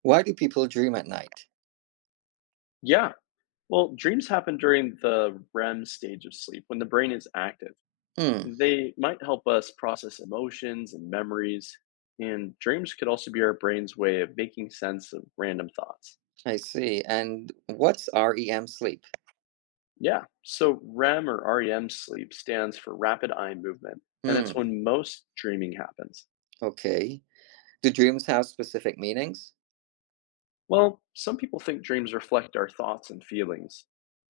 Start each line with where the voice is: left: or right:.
right: Why do people dream at night?
left: Yeah. Well, dreams happen during the REM stage of sleep when the brain is active.
right: Hmm,
left: They might help us process emotions and memories. And dreams could also be our brain's way of making sense of random thoughts.
right: I see. And what's REM sleep?
left: Yeah. So REM or REM sleep stands for rapid eye movement, and it's
right: Hmm,
left: when most dreaming happens.
right: okay. Do dreams have specific meanings?
left: Well, some people think dreams reflect our thoughts and feelings.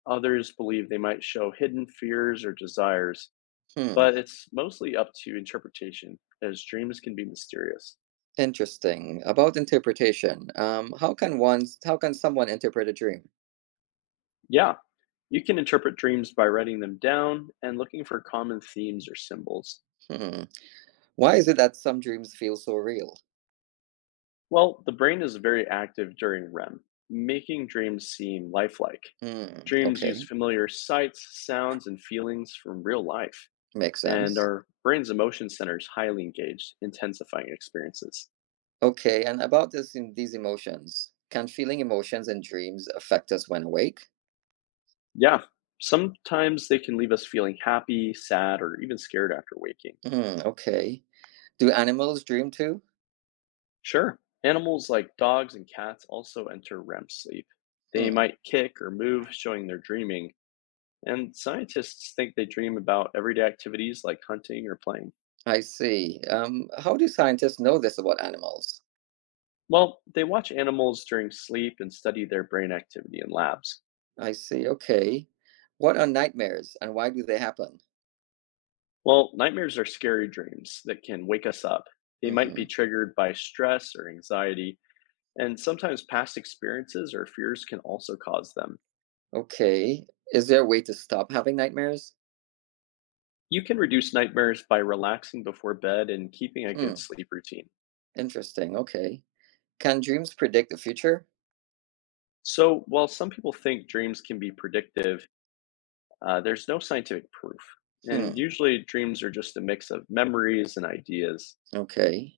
left: Others believe they might show hidden fears or desires,
right: Hmm,
left: but it's mostly up to interpretation, as dreams can be mysterious.
right: interesting. About interpretation, how can someone interpret a dream?
left: Yeah, you can interpret dreams by writing them down and looking for common themes or symbols.
right: Hmm, why is it that some dreams feel so real?
left: Well, the brain is very active during REM, making dreams seem lifelike.
right: Hmm,
left: Dreams use
right: okay,
left: familiar sights, sounds, and feelings from real life,
right: makes
left: and
right: sense.
left: our brain's emotion center is highly engaged, intensifying experiences.
right: Okay, and about this, in these emotions, can feeling emotions and dreams affect us when awake?
left: Yeah, sometimes they can leave us feeling happy, sad, or even scared after waking.
right: Hmm, okay. Do animals dream too?
left: Sure. Animals like dogs and cats also enter REM sleep. They
right: Hmm.
left: might kick or move, showing they're dreaming, and scientists think they dream about everyday activities like hunting or playing.
right: I see. How do scientists know this about animals?
left: Well, they watch animals during sleep and study their brain activity in labs.
right: I see. Okay. What are nightmares and why do they happen?
left: Well, nightmares are scary dreams that can wake us up. They might be
right: Hmm.
left: triggered by stress or anxiety, and sometimes past experiences or fears can also cause them.
right: Okay. Is there a way to stop having nightmares?
left: You can reduce nightmares by relaxing before bed and keeping a good
right: Hmm.
left: sleep routine.
right: Interesting. Okay. Can dreams predict the future?
left: So, while some people think dreams can be predictive, there's no scientific proof. And
right: Hmm.
left: usually, dreams are just a mix of memories and ideas.
right: Okay.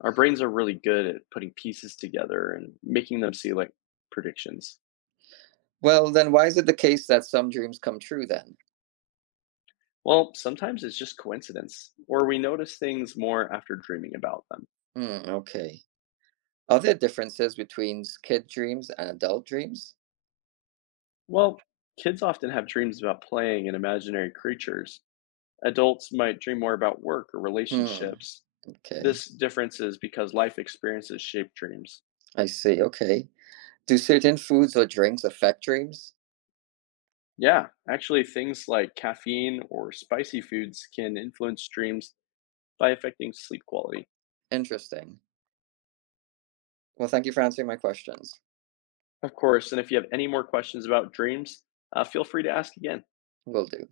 left: Our brains are really good at putting pieces together and making them seem like predictions.
right: Well, then why is it the case that some dreams come true then?
left: Well, sometimes it's just coincidence, or we notice things more after dreaming about them.
right: Hmm. Okay. Are there differences between kid dreams and adult dreams?
left: Well, kids often have dreams about playing and imaginary creatures. Adults might dream more about work or
right: Hmm.
left: relationships.
right: Okay.
left: This difference is because life experiences shape dreams.
right: I see. Okay. Do certain foods or drinks affect dreams?
left: Yeah, actually, things like caffeine or spicy foods can influence dreams by affecting sleep quality.
right: Interesting. Well, thank you for answering my questions.
left: Of course, and if you have any more questions about dreams, feel free to ask again.
right: Will do.